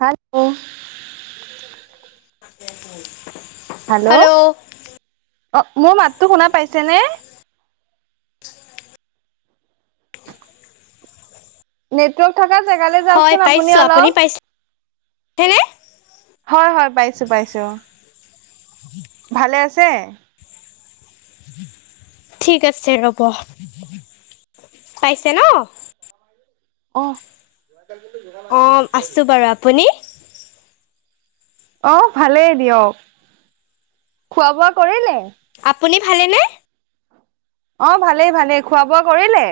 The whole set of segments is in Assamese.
হেল্ল' [inaudible] হেল্ল' অ' মোৰ মাতটো শুনা পাইছে নে? নেটৱৰ্ক [unintelligible] জেগাল হয় যাওচোন আপুনি পাইছোঁ অলপ পাইছেনে হয় হয় পাই চো পাইছো ভালে আছে? ঠিক আছে ৰ'ব পাইছে ন? আহ। অ' আছো বাৰু আপুনি? অ' ভালেই দিয়ক খোৱা বোৱা কৰিলে? আপুনি ভালেনে? অ' ভালেই ভালেই খোৱা বোৱা কৰিলে?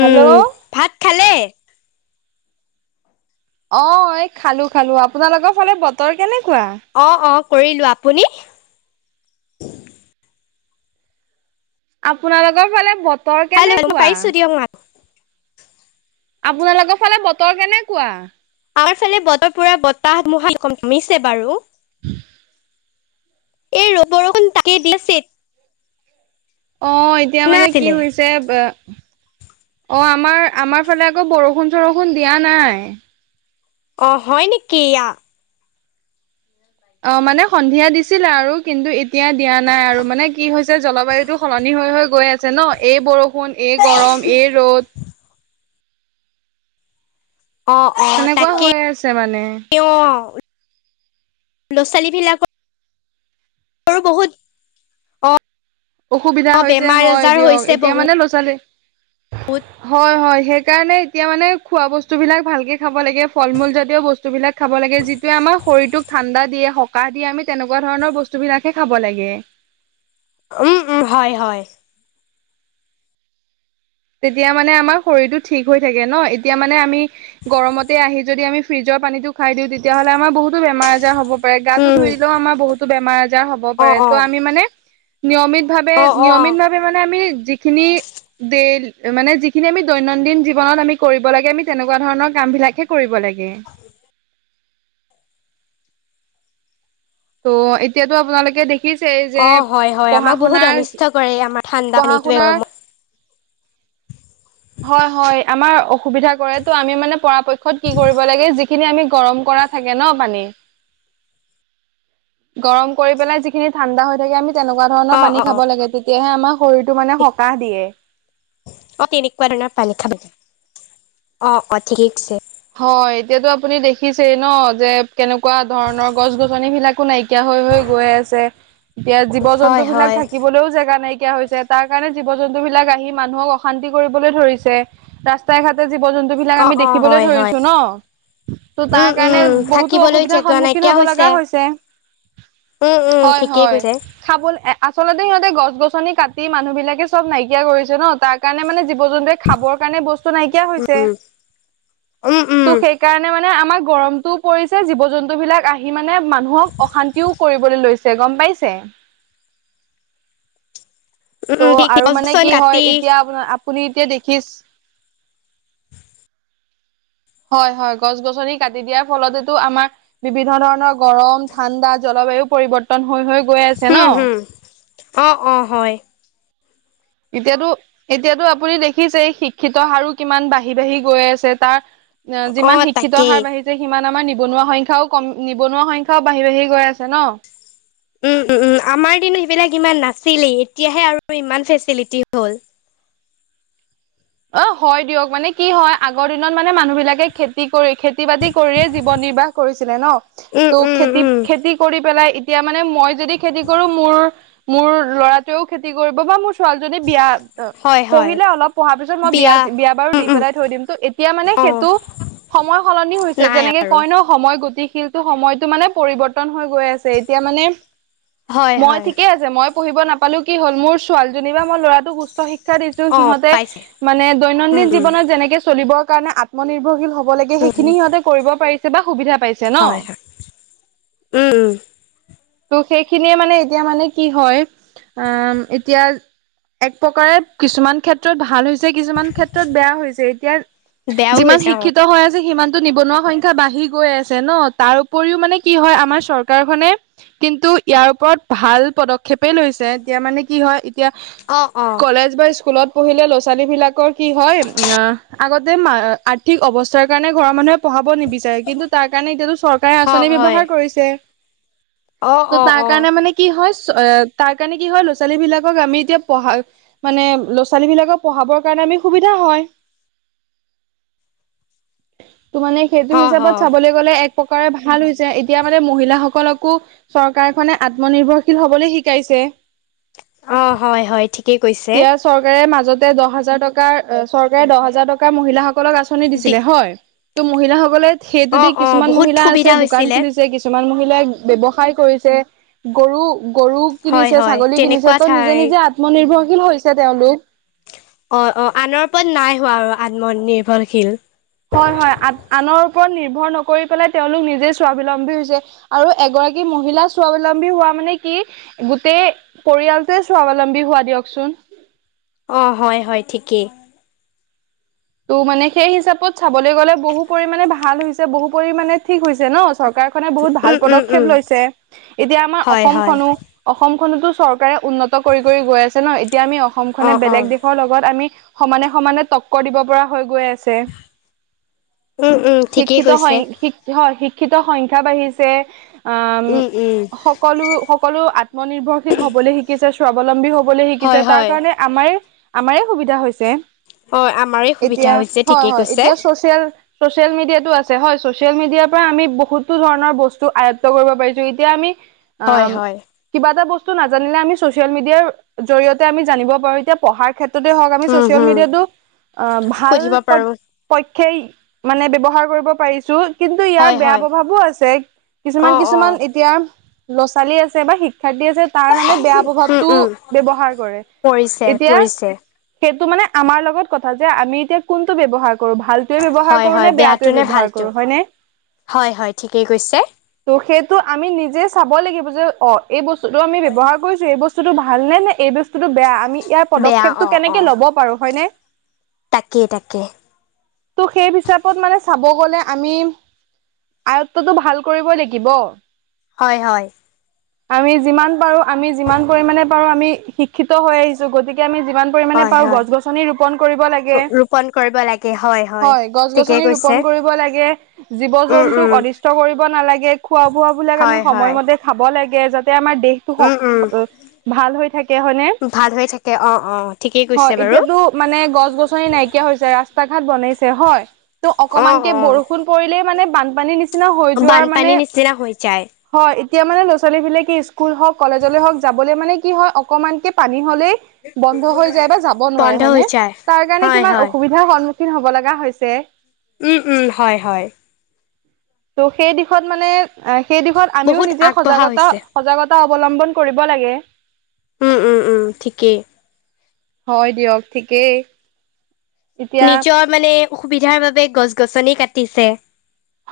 হেল্ল' ভাত খালে অ' এই খালো খালো আপোনালোকৰ ফালে বতৰ কেনে? অ' অ' কৰিলো আপুনি? আপোনালোকৰ ফালে বতৰ হেল্ল' মই কেনেকুৱা? পাইছোঁ দিয়ক মাত আপোনালোকৰ ফালে বতৰ কেনেকুৱা? আমাৰ ফালে বতৰ পুৰা বতাহমিছে বাৰু। [inaudible] এই ৰ বৰ তাক দিল চ অ' এতিয়া মানে কি হৈছে। অ' আমাৰ আমাৰ ফালে আকৌ বৰষুণ চৰষুণ দিয়া নাই। অ' হয় নেকি ইয়া অ' মানে সন্ধিয়া দিছিলে আৰু কিন্তু এতিয়া দিয়া নাই আৰু মানে কি হৈছে জলবায়ুতটো সলনি হৈ হৈ গৈ আছে ন এই বৰষুণ, এই গৰম, এই ৰ'দ। [inaudible] অ' অ' তেনেকুৱা তাকে হৈ আছে মানে অ'। ল'ৰা ছোৱালীবিলাকৰ আৰু বহুত অঁ অসুবিধা অঁ হৈছে বেমাৰ হয় আজাৰ দিয়ক হৈছে এতিয়া মানে বহুত ল'ৰা ছোৱালী। হয় হয় সেইকাৰণে তেতিয়া মানে খোৱা বস্তুবিলাক ভালকৈ খাব লাগে ফল মূলজাতীয় বস্তুবিলাক খাব লাগে যিটোৱে আমাৰ শৰীৰটোক ঠাণ্ডা দিয়ে সকাহ দিয়ে আমি তেনেকুৱা ধৰণৰ বস্তু বিলাকে খাব লাগে। উম উম হয় হয়। তেতিয়া মানে আমাৰ শৰীৰটো ঠিক হৈ থাকে ন এতিয়া মানে আমি গৰমতে আহি যদি আমি ফ্ৰিজত। পানীটো খাই দিওঁ তেতিয়াহ'লে আমাৰ বহুতো বেমাৰ আজাৰ হ'ব। গাটো উম ধুই দিলেও আমাৰ বহুতো বেমাৰ আজাৰ হ'ব অঁ পাৰে অঁ ত' আমি মানে। নিয়মিতভাৱে অ অ নিয়মিতভাৱে মানে আমি যিখিনিই দেই মানে যিখিনি আমি দৈন্দিন জীৱনত আমি কৰিব লাগে আমি তেনেকুৱা ধৰণৰ কাম বিলাকহে কৰিব লাগে। [unintelligible] ত' এতিয়াতো আপোনালোকে দেখ অ' হয় হয় আমাক বহুত অনিষ্ট কৰে আমাৰ ঠাণ্ডা পঢ়া পানী শুনাৰ গৰমত। হয় হয় আমাৰ অসুবিধা কৰে ত' আমি মানে পৰাপক্ষত কি কৰিব লাগে যি খিনি আমি গৰম কৰা থাকে ন' পানী। গৰম কৰি পেলাই যিখিনি ঠাণ্ডা হৈ থাকে আমি তেনেকুৱা অ ধৰণৰ পানী অ অ খাব লাগে তেতিয়াহে আমাৰ শৰীৰটো মানে সকাহ দিয়ে। কোৱা ধৰণৰ পানী খাব [inaudible] অ', অ', ঠিকে কৈছে। অ' এতিয়াতো আপুনি দেখিছেই ন' যে কেনেকুৱা ধৰণৰ গছ গছনিবিলাকো নাইকি নাইকিয়া হৈ হৈ গৈ আছে, এতিয়া জীৱ হয় জন্তুবিলাক হয় থাকিবলৈও জেগা নাইকিয়া হৈছে তাৰ কাৰণে জীৱ জন্তুবিলাক আহি মানুহক অশান্তি কৰিবলৈ ধৰিছে, ৰাস্তাই ঘাটে জীৱ জন্তুবিলাক অ আমি অ দেখিবলৈ হয় ধৰি হয় ন', ত' তাৰ উম কাৰণে উম বহুতো থাকিবলৈ অসুবিধাৰ জেগা সন্মুখীন নাইকিয়া হ'ব লগা হৈছে। উম উম হয় ঠিকেই হয়, কৈছে খাবল আচলতে সিহঁতে গছ গছনি কাট মানুহবিলাকে চব নাইকিয়া কৰিছে ন' তাৰ কাৰণে মানে জী জীৱ জন্তুৱে খাবৰ কাৰণে বস্তু নাইকিয়া উম হৈছে। উম উম উম ত' সেইকাৰণে মানে মানে আমাৰ গৰমটোও পৰিছে জীৱ জন্তু বিলাক আহি মানে মানুহক অশান্তিও কৰিবলৈ লৈছে গ'ম পা পাইছে। উম ত' উম ঠিক আৰু গছ মানে গছনি কি হয় কাটি এতিয়া আপোন আপুনি এতিয়া দেখিছ। হয় হয় গছ গছনি কাটি দিয়াৰ ফলতেতো আমাৰ বিভিন্ন ধৰণৰ গৰম ঠাণ্ডা জল বায়ু পৰিৱৰ্তন হৈ হৈ গৈ আছে হম ন'। হম অ', অ', হয়। এতিয়াতো এতিয়াতো আপুনি দেখিছে শিক্ষিত হাৰো কিমান বাঢ়ি বাঢ়ি গৈ আছে তাৰ অ যিমান শিক্ষিত তাকেই হাৰ বাঢ়িছে সিমান আমাৰ নি নিবনুৱা সংখ্যাও কম নিবনুৱা সংখ্যাও বাঢ়ি বাঢ়ি গৈ আছে ন'। উম উম, উম, আমাৰ দিনত সেইবিলাক ইমান নাছিলেই এতিয়াহে আৰু ইমান ফেচিটি হ'ল। অ' হয় দিয়ক মানে কি হয় আগৰ দিনত মানে মানুহ বিলাকে খেতি কৰি খেতি বাতি কৰিয়ে জীৱন নিৰ্বাহ কৰিছিলে ন' উম ত' উম খেতি উম খেতি কৰি পেলাই এতিয়া মানে মই যদি খেতি কৰো মোৰ মোৰ ল'ৰাটোৱেও খেতি কৰিব বা মোৰ ছোৱালীজনী বিয়া প হয় হয় পঢ়িলে অলপ পঢ়া পিছত মই বিয়া বিয়া বাৰু উম দি উম পেলাই থৈ দিম ত' এতিয়া মানে অ' সেইটো সময় সলনি হৈছে নাই যেনেকে আৰু কয় ন' সময় গতিশীল ত' সময়টো মানে পৰিৱৰ্তন হৈ গৈ আছে এতিয়া মানে। হয় মই হয় ঠিকে আছে মই পঢ়িব নাপালো কি হ'ল মোৰ ছোৱালীজনী বা মই ল'ৰাটো উচ উচ্চ শিক্ষা দিছোঁ অ' সিহঁতে পাইছে মানে উম দৈনন্দিন উম জীৱনত যেনেকে চলিবৰ কাৰণে আত্মনিৰ্ভৰশীল হ'ব [unintelligible] লাগে উম সেইখিনি সিহঁতে কৰিব পাৰিছে বা সুবিধা পাইছে ন'। হয় হয় উম, উম। ত' সেইখিনিয়ে মানে এতিয়া মানে কি হয়, অম এতিয়া এক প্ৰকাৰত কিছুমান ক্ষেত্ৰত ভাল হৈছ যে কিছুমান ক্ষেত্ৰত বেয়া হৈছে এতিয়া, বেয়াও যিমান হৈছে অ' শিক্ষিত হৈ আছ সিমানটো নিবনুৱা সংখ্যা বাঢ়ি গৈ আছে ন' তাৰ উপৰিও মানে কি হয় আমাৰ চৰকাৰখনে কিন্তু ইয়াৰ ওপৰত ভাল পদক্ষেপেই লৈছে এতিয়া মানে কি হয় অ' [unintelligible] অ' কলেজ বা স্কুলত পঢ়িলে ল [unintelligible] ছোৱালীবিলাকৰ কি হয় অ' আগতে ম আৰ্থিক অৱস্থাৰ কাৰণে ঘৰৰ মানুহে পঢ়াব নিবিচাৰে কিন্তু তাৰ কাৰণে এতিয়াতো চৰকাৰে অ' আঁচনি হয় ব্যৱহাৰ কৰিছে। অ' ত' অ' তাৰ অ' কাৰণে মানে কি হয় [unintelligible] তাৰ কাৰণে কি হয় ল'ৰা ছোৱালীবিলাকক আমি এতিয়া পঢ়া মানে ল'ৰা ছোৱালী বিলাকক পঢ়াবৰ কাৰণে আমি সুবিধা হয়। ত' মানে সেইটো অ' হিচাপত হয় চাবলৈ গ'লে এক প্ৰকাৰে ভাল হৈছে এতিয়া মানে মহিলাসকলকো চৰকাৰখনে আত্মনিৰ্ভৰশীল হ'বলৈ শিকাইছে। অ' হয় হয় ঠিকেই কৈছে। এতিয়া চৰকাৰে [unintelligible] দহ হাজাৰ টকাৰ চৰকাৰে দহ হাজাৰ টকাৰ মহিলাসকলক আঁচনি দি দিছিলে হয়। ত' মহিলাসকলে সেইটো দি অ' অ' কিছুমান বহুত মহিলা আছে সুবিধা দোকান হৈছিলে খুলিছে কিছুমান মহিল [unintelligible] ব্যৱসায় কৰিছে গৰু গৰু হয় কিনিছে হয় ছাগলী কিনিছে তেনেকুৱা ত' ঠাই নিজে নিজে আত্মনিৰ্ভৰশীল হৈছে তেওঁলোক। অ', অ', আনৰ ওপৰত নাই হোৱা আৰু আত্মনিৰ্ভৰশীল। হয় হয় আন আনৰ ওপৰত নিৰ্ভৰ নকৰি পেলাই তেওঁলোক নিজেই স্বাৱলম্বী হৈছে আৰু এগ বাকী মহিলা স্বাৱলম্বী হোৱা মানে কি গোটেই পৰিয়ালটোৱে স্বাৱলম্বী হোৱা দিয়কচোন। [inaudible] অ' হয় হয় ঠিকেই। ত' মানে সেই হিচাপত চাবলৈ গ'লে বহু পৰিমণে ভাল হৈছে বহু পৰিমামানে ঠিক হৈছে ন'। চৰকাৰখনে বহুত উম ভাল উম পদক্ষেপ উম লৈছে, এতিয়া আমাৰ হয় হয় অসমখনো অসমখনতো চৰকাৰে উন্নত কৰি কৰি গৈ আছে ন' এতিয়া আমি অসমখনে অ' অ' বেলেগ দেশৰ লগত আমি সমানে সমানে তকৰ দিব পৰা হৈ গৈ আছ উম উম [unintelligible] ঠিকেই শিক্ষিত হয় কৈছে শিক হয় শিক শিক্ষিত সংখ্যা বাঢ়িছে অম, উম উম সকলো সকলো আত্মনিৰ্ভৰশীল হ'বলৈ শিকিছে স্বাৱলম্বী হ'বলৈ শিকিছে হয় তাৰ হয় কাৰণে আমাৰ আমাৰে সুবিধা হৈছে। অ' আমাৰে সুবিধা এতিয়া হৈছে হয় ঠিকেই হয় কৈছে। এতিয়া চচিয়েল ছচিয়েল মিডিয়াতটো আছে হয় ছচিয়েল মিডিয়াৰ পৰা আমি বহুতো ধৰণৰ বস্তু আয়ত্ব কৰিব পাৰিছোঁ এতিয়া আমি হয় অম, হয় কিবা এটা বস [unintelligible] নাজানিলে আমি ছ'চিয়েল মিডিয়াত জৰিয়তে আমি জানিব পাৰোঁ এতিয়া পঢ়াৰ ক্ষে [unintelligible] হওঁক আমি উম ছ'চিয়েল হুম মিডিয়াটো অ' ভাল সুধিব পইট পাৰো পইট খেই মানে ব্যবহাৰ কৰিব পাৰিছোঁ। কিন্তু ইয়াৰ হয় বেয়া হয় প্ৰভাৱো আছে কিছুমান অ অ কিছুমান এতিয়া ল'ৰা ছোৱালী আছে বা শিক [unintelligible] আছে তাৰ মানে বেয়া উম প্ৰভাৱটো উম ব্যৱহাৰ কৰে পৰিছে এতিয়া পৰিছে ত' মানে আমাৰ লগত কথা যে আমি এতিয়া কোনটো ব্যৱহাৰ কৰো ভাল [unintelligible] ব্যৱহাৰ হয় কৰোঁ হয় নে বেয়াটো বেয়াটোৱে নে ব্যৱহাৰ ভালটো কৰোঁ হয়নে। হয় হয় ঠিকেই কৈছে ত' সেইটো আমি নিজে চাব লাগিব যে অ' এই বস্তুটো আমি ব্যৱহাৰ কৰিছোঁ এই বস্তুটো ভাল নে নে এই বস্তুতটো বেয়া আমি ইয়াৰ বেয়া পদক্ষেপটো অ অ কেনেকে ল'ব পাৰোঁ হয়নে। তাকেই তাকে ত' সেই হিচাপত মানে চাব গ'লে আমি, আয়ত্বটো ভাল কৰিবই লাগিব। হয় হয়। আমি যিমান পাৰোঁ আমি যিমান পৰিমাণে পাৰোঁ আমি শিক্ষিত হৈ আহিছোঁ গতিকে আমি যিমান পৰিমাণে হয় পাওঁ হয় গছ গছনি ৰোপন [unintelligible] লাগে, ৰোপন কৰিব লাগে হয় গছ ঠিকেই গছনি কৈছে ৰোপন কৰিব লাগে, জীৱ উম জন [unintelligible] উম অনিষ্ট কৰিব নালাগে খোৱা বোৱাবিলাক আমি হয় হয় সময়মতে খাব লাগে যাত [unintelligible] আমাৰ দেহটো উম উম স-অ-ভাল হৈ থাকে হয়নে। ভাল হৈ থাকে অ', অ', ঠিকেই হয় কৈছে বাৰু। এতিয়াতো মানে গছ গছনি নাইকিয়া হৈছে ৰাস্তা ঘাট বনাইছে হয়। ত' অ অকমানকে অ বৰষুণ পৰিলে মানে বানপানীৰ নিচি নিচিনা হৈ যোৱাৰ মানে, বানপানীৰ নিচিনা হৈ যায় হয় এ এতিয়া মানে ল'ৰা ছোৱালীবিলাকে ইস্কুল হওঁক কলেজলৈ হওঁক যাবলৈ মানে কি হয় অকনমানকে পানী [unintelligible] বন্ধ হয় যায় বা যাব নোৱাৰে বন্ধ হয়নে, হৈ যায় তাৰ কাৰণ হয় কিমান হয় অসুবিধাৰ সম [unintelligible] হ'ব লগা হৈছে। উম, উম, হয় হয়। ত' সেই দিশত মানে সেই দিশত আমিও বহুত নিজে আগবঢ়া সজাগতা হৈছে। সজাগত অৱলম্বন কৰিব লাগে। উম, উম, উম, ঠিকেই। হয় দিয়ক ঠিকেই। এতিয়া নিজৰ মানে অসুবিধাৰ বাবে গছ গছনি কাটিছে।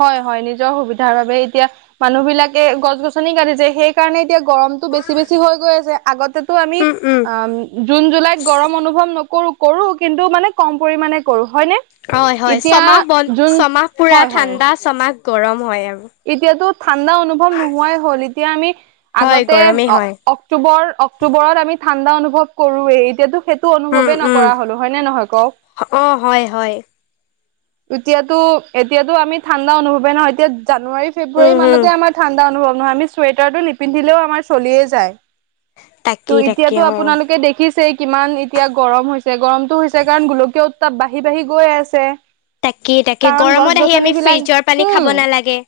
হয় হয় নিজৰ সুবিধাৰ বাবে এতিয়া মানুহ বিলাকে গছ গছনি কাটেছে সেইকাৰণে এতিয়া গৰমটো বেছি বেছি হৈ গৈ আছে, আগতেতো আমি উম, জুন জুলাইত গৰম অনুভৱ ন কৰো কৰো কিন্তু মানে কম পৰিমণে কৰো। হয়নে? হয়, হয়, এতিয়া ছমাহ বন জুন ছমাহ পুৰা হয় হয়। ঠাণ্ডা ছমাহ গৰম হয় আৰু। এতিয়াতো ঠাণ্ডা অনুভৱ নোহোৱাই হ'ল এতিয়া আমি হয় আগতে গৰমেই অ, হয়। অক্টোবৰ অক্টোবৰত আমি ঠাণ্ডা অনুভৱ কৰোয়ে এতিয়াতো টো উম অনুভৱেই উম। নকৰা হলো হয় নে নহয় কওক? অ হয় হয় এতিয়াতো এতিয়াতো আমি ঠাণ্ডা অনুভৱেই নহয় এতিয়া জানুৱাৰী ফেব্ৰুৱাৰী উম উম মানতে আমাৰ ঠাণ্ডা অনুভৱ নহয় আমি চুৱেটাৰটো নিপিন্ধিলেও আমাৰ চলিয়ে যায়। টো তাকেই তাকে এতিয়াতো অ। আপোনালোকে দেখি ছে কিমান এতিয়া গৰম হৈছে গৰমটো হৈছে কাৰণ গোলকীয় উত্তাপ বাঢ়ি বাঢ়ি গৈ আছে। তাকে তাকে কাৰণ গছ গৰমত আহি আমি গছনিবিলাক ফ্ৰিজৰ পানী খাব হম নালাগে।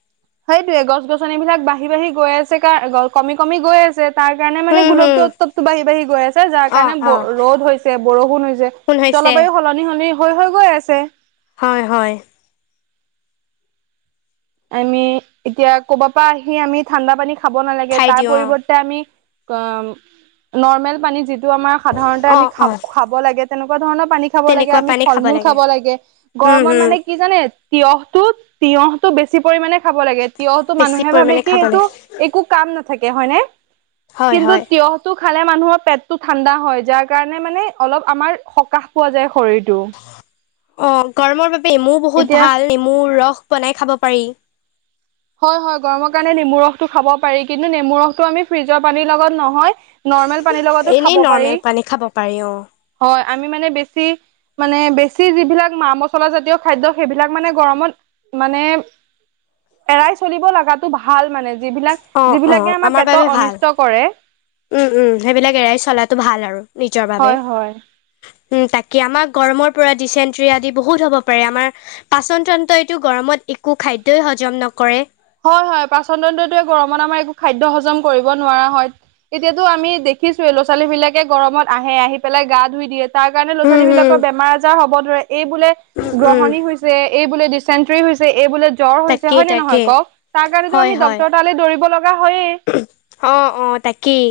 সেইটোয়ে গছ গছন বিলাক বাঢ়ি বাঢ়ি গৈ আছে কাৰ কমি কমি গৈ আছে তাৰ কাৰণে মানে হুম হুম গোলকীয় উত্তৱটো বাঢ়ি বাঢ়ি গৈ আছে, যাৰ অ কাৰণে অ ৰ'দ হৈছে বৰষুণ হৈছে। শুন হৈছে জলবায়ু সলনি সলনি হৈ হৈ গৈ আছে। হয়, হয়, আমি এতিয়া কৰবাৰ পৰা আহি আমি ঠাণ্ডা পানী খাব নালাগে খাই তাৰ দিওঁ অ পৰিৱৰ্তে আমি অ', নৰ্মেল পানী যিটো আমাৰ সাধাৰণতে অ আমি অ খাব লাগে তেনেকুৱা ধৰণৰ পানী খাব লাগে আমি ফল মূল খাব লাগে, উম গৰমত হুম মানে কি জানে তিঁয়হটো তিয়হ টো বেছি পৰিমানে খাব লাগে, তিয়হটো বেছি মানুহে ভাবে পৰিমাণে কি খাব এইটো লাগে একো কাম নাথাকে হয় নে? হয় কিন্তু হয় তিয়হটো খালে মানুহৰ পেটটো ঠাণ্ডা হয় যাৰ কাৰণে মানে অলপ আমাৰ সকাহ পোৱা যায়। শৰীৰটো অ', গৰমৰ বাবে নেমু বহুত এতিয়া ভাল নেমুৰ ৰস বনাই খাব পাৰি হয়, হয়, গৰমৰ কাৰণে নেমু ৰসটো খাব পাৰি, কিন্তু নেমু ৰসটো আমি ফ্ৰিজৰ পানীৰ লগত নহয় নৰ্মেল পানী লগাতো এনেই খাব পাৰি নৰ্মেল পানী খাব পাৰি অ হয়, আমি মানে বেছি মানে বেছি যিবিলাক মা মছলা জাতীয় খাদ্য সেইবিলাক মানে গৰমত মানে এৰাই চলিব লগাতো ভাল মানে যিবিলাক অ অ যিবিলাকে আমাৰ বাবে পেটৰ ভাল অনিষ্ট কৰে। উম, উম, সেইবিলাক এৰাই চলাটো ভাল আৰু নিজৰ বাবে। হয় হয় উম, তাকে আমাৰ গৰমৰ পৰা ডিচেণ্ট্ৰি আদি বহুত হ'ব পাৰে আমাৰ পাচন তন্ত্ৰ এইটো গৰমত একো খাদ্যই হজম নকৰে হয়, হয়, পাচন তন্ততটোয়ে গৰমত আমাৰ একো খাদ্যয় হজম কৰিব নোৱাৰা হয়। এতিয়াতো আমি দেখিছোয়ে ল'ৰা ছোৱালী বিলাকে গৰমত আহে আহি পেলাই গা ধুই দিয়ে তাৰ কাৰণে ল'ৰা উম ছোৱালী হম বিলাকৰ বেমাৰ আজাৰ হ'ব ধৰে, এই বোলে উম উম গ্ৰহণী হৈছে, এই বোলে ডিচেণ্ট্ৰি হৈছে এই বুলি জ্বৰ হৈছে তাকেই হয় নে নহয় তাকেই কওক, তাৰ কাৰণেতো হয় আমি হয় ডাক্তৰ তালে দৌৰিব লগা হয়েই অ', অ', তাকেই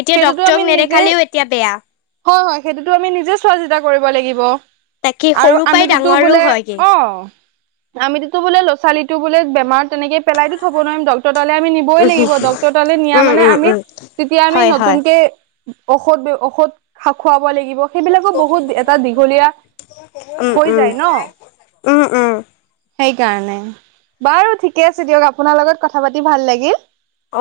এতিয়া সেইটোতো ডক্তৰক আমি নিজে নেদেখালেও এতিয়া বেয়া। হয়, হয়, সেইটোতো আমি নিজে চোৱা চিতা কৰিব লাগিব। তাকে আৰু সৰু পৰাই আমিতোতো ডাঙৰো বোলে হয়গে অ', আমিটোতো বোলে ল' ছোৱালীটো বোলে বেমাৰ তেনেকে পেলাইতো থ'ব নোৱাৰিম ডক্টৰ তাল আমি নিবই লাগিব ডকক্তৰ তালে নিয়া উম মানে উম আমি উম তেতিয়া আমি হয় হয় নতুনকে ঔষধ ঔষধ খা খোৱা লাগিব সেইবিলাকো বহুত এটা দীঘলীয়া উম হৈ উম যায় ন'। উম, উম, সেইকাৰণে, বাৰু ঠিকে আছে দিয়ক আপোনাৰ লগত কথা পাতি ভাল লাগিল।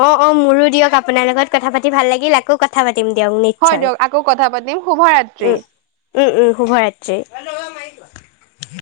অ', অ', মোৰো দিয়ক আপোনাৰ লগত কথা পাতি ভাল লাগিল আকৌ কথা পাতি পাতিম দিয়ক হয় নিশ্চয় দিয়ক আকৌ কথা পাতিম শুভৰাত্ৰি উম, উম, উম, শুভ ৰাত্ৰি। [inaudible]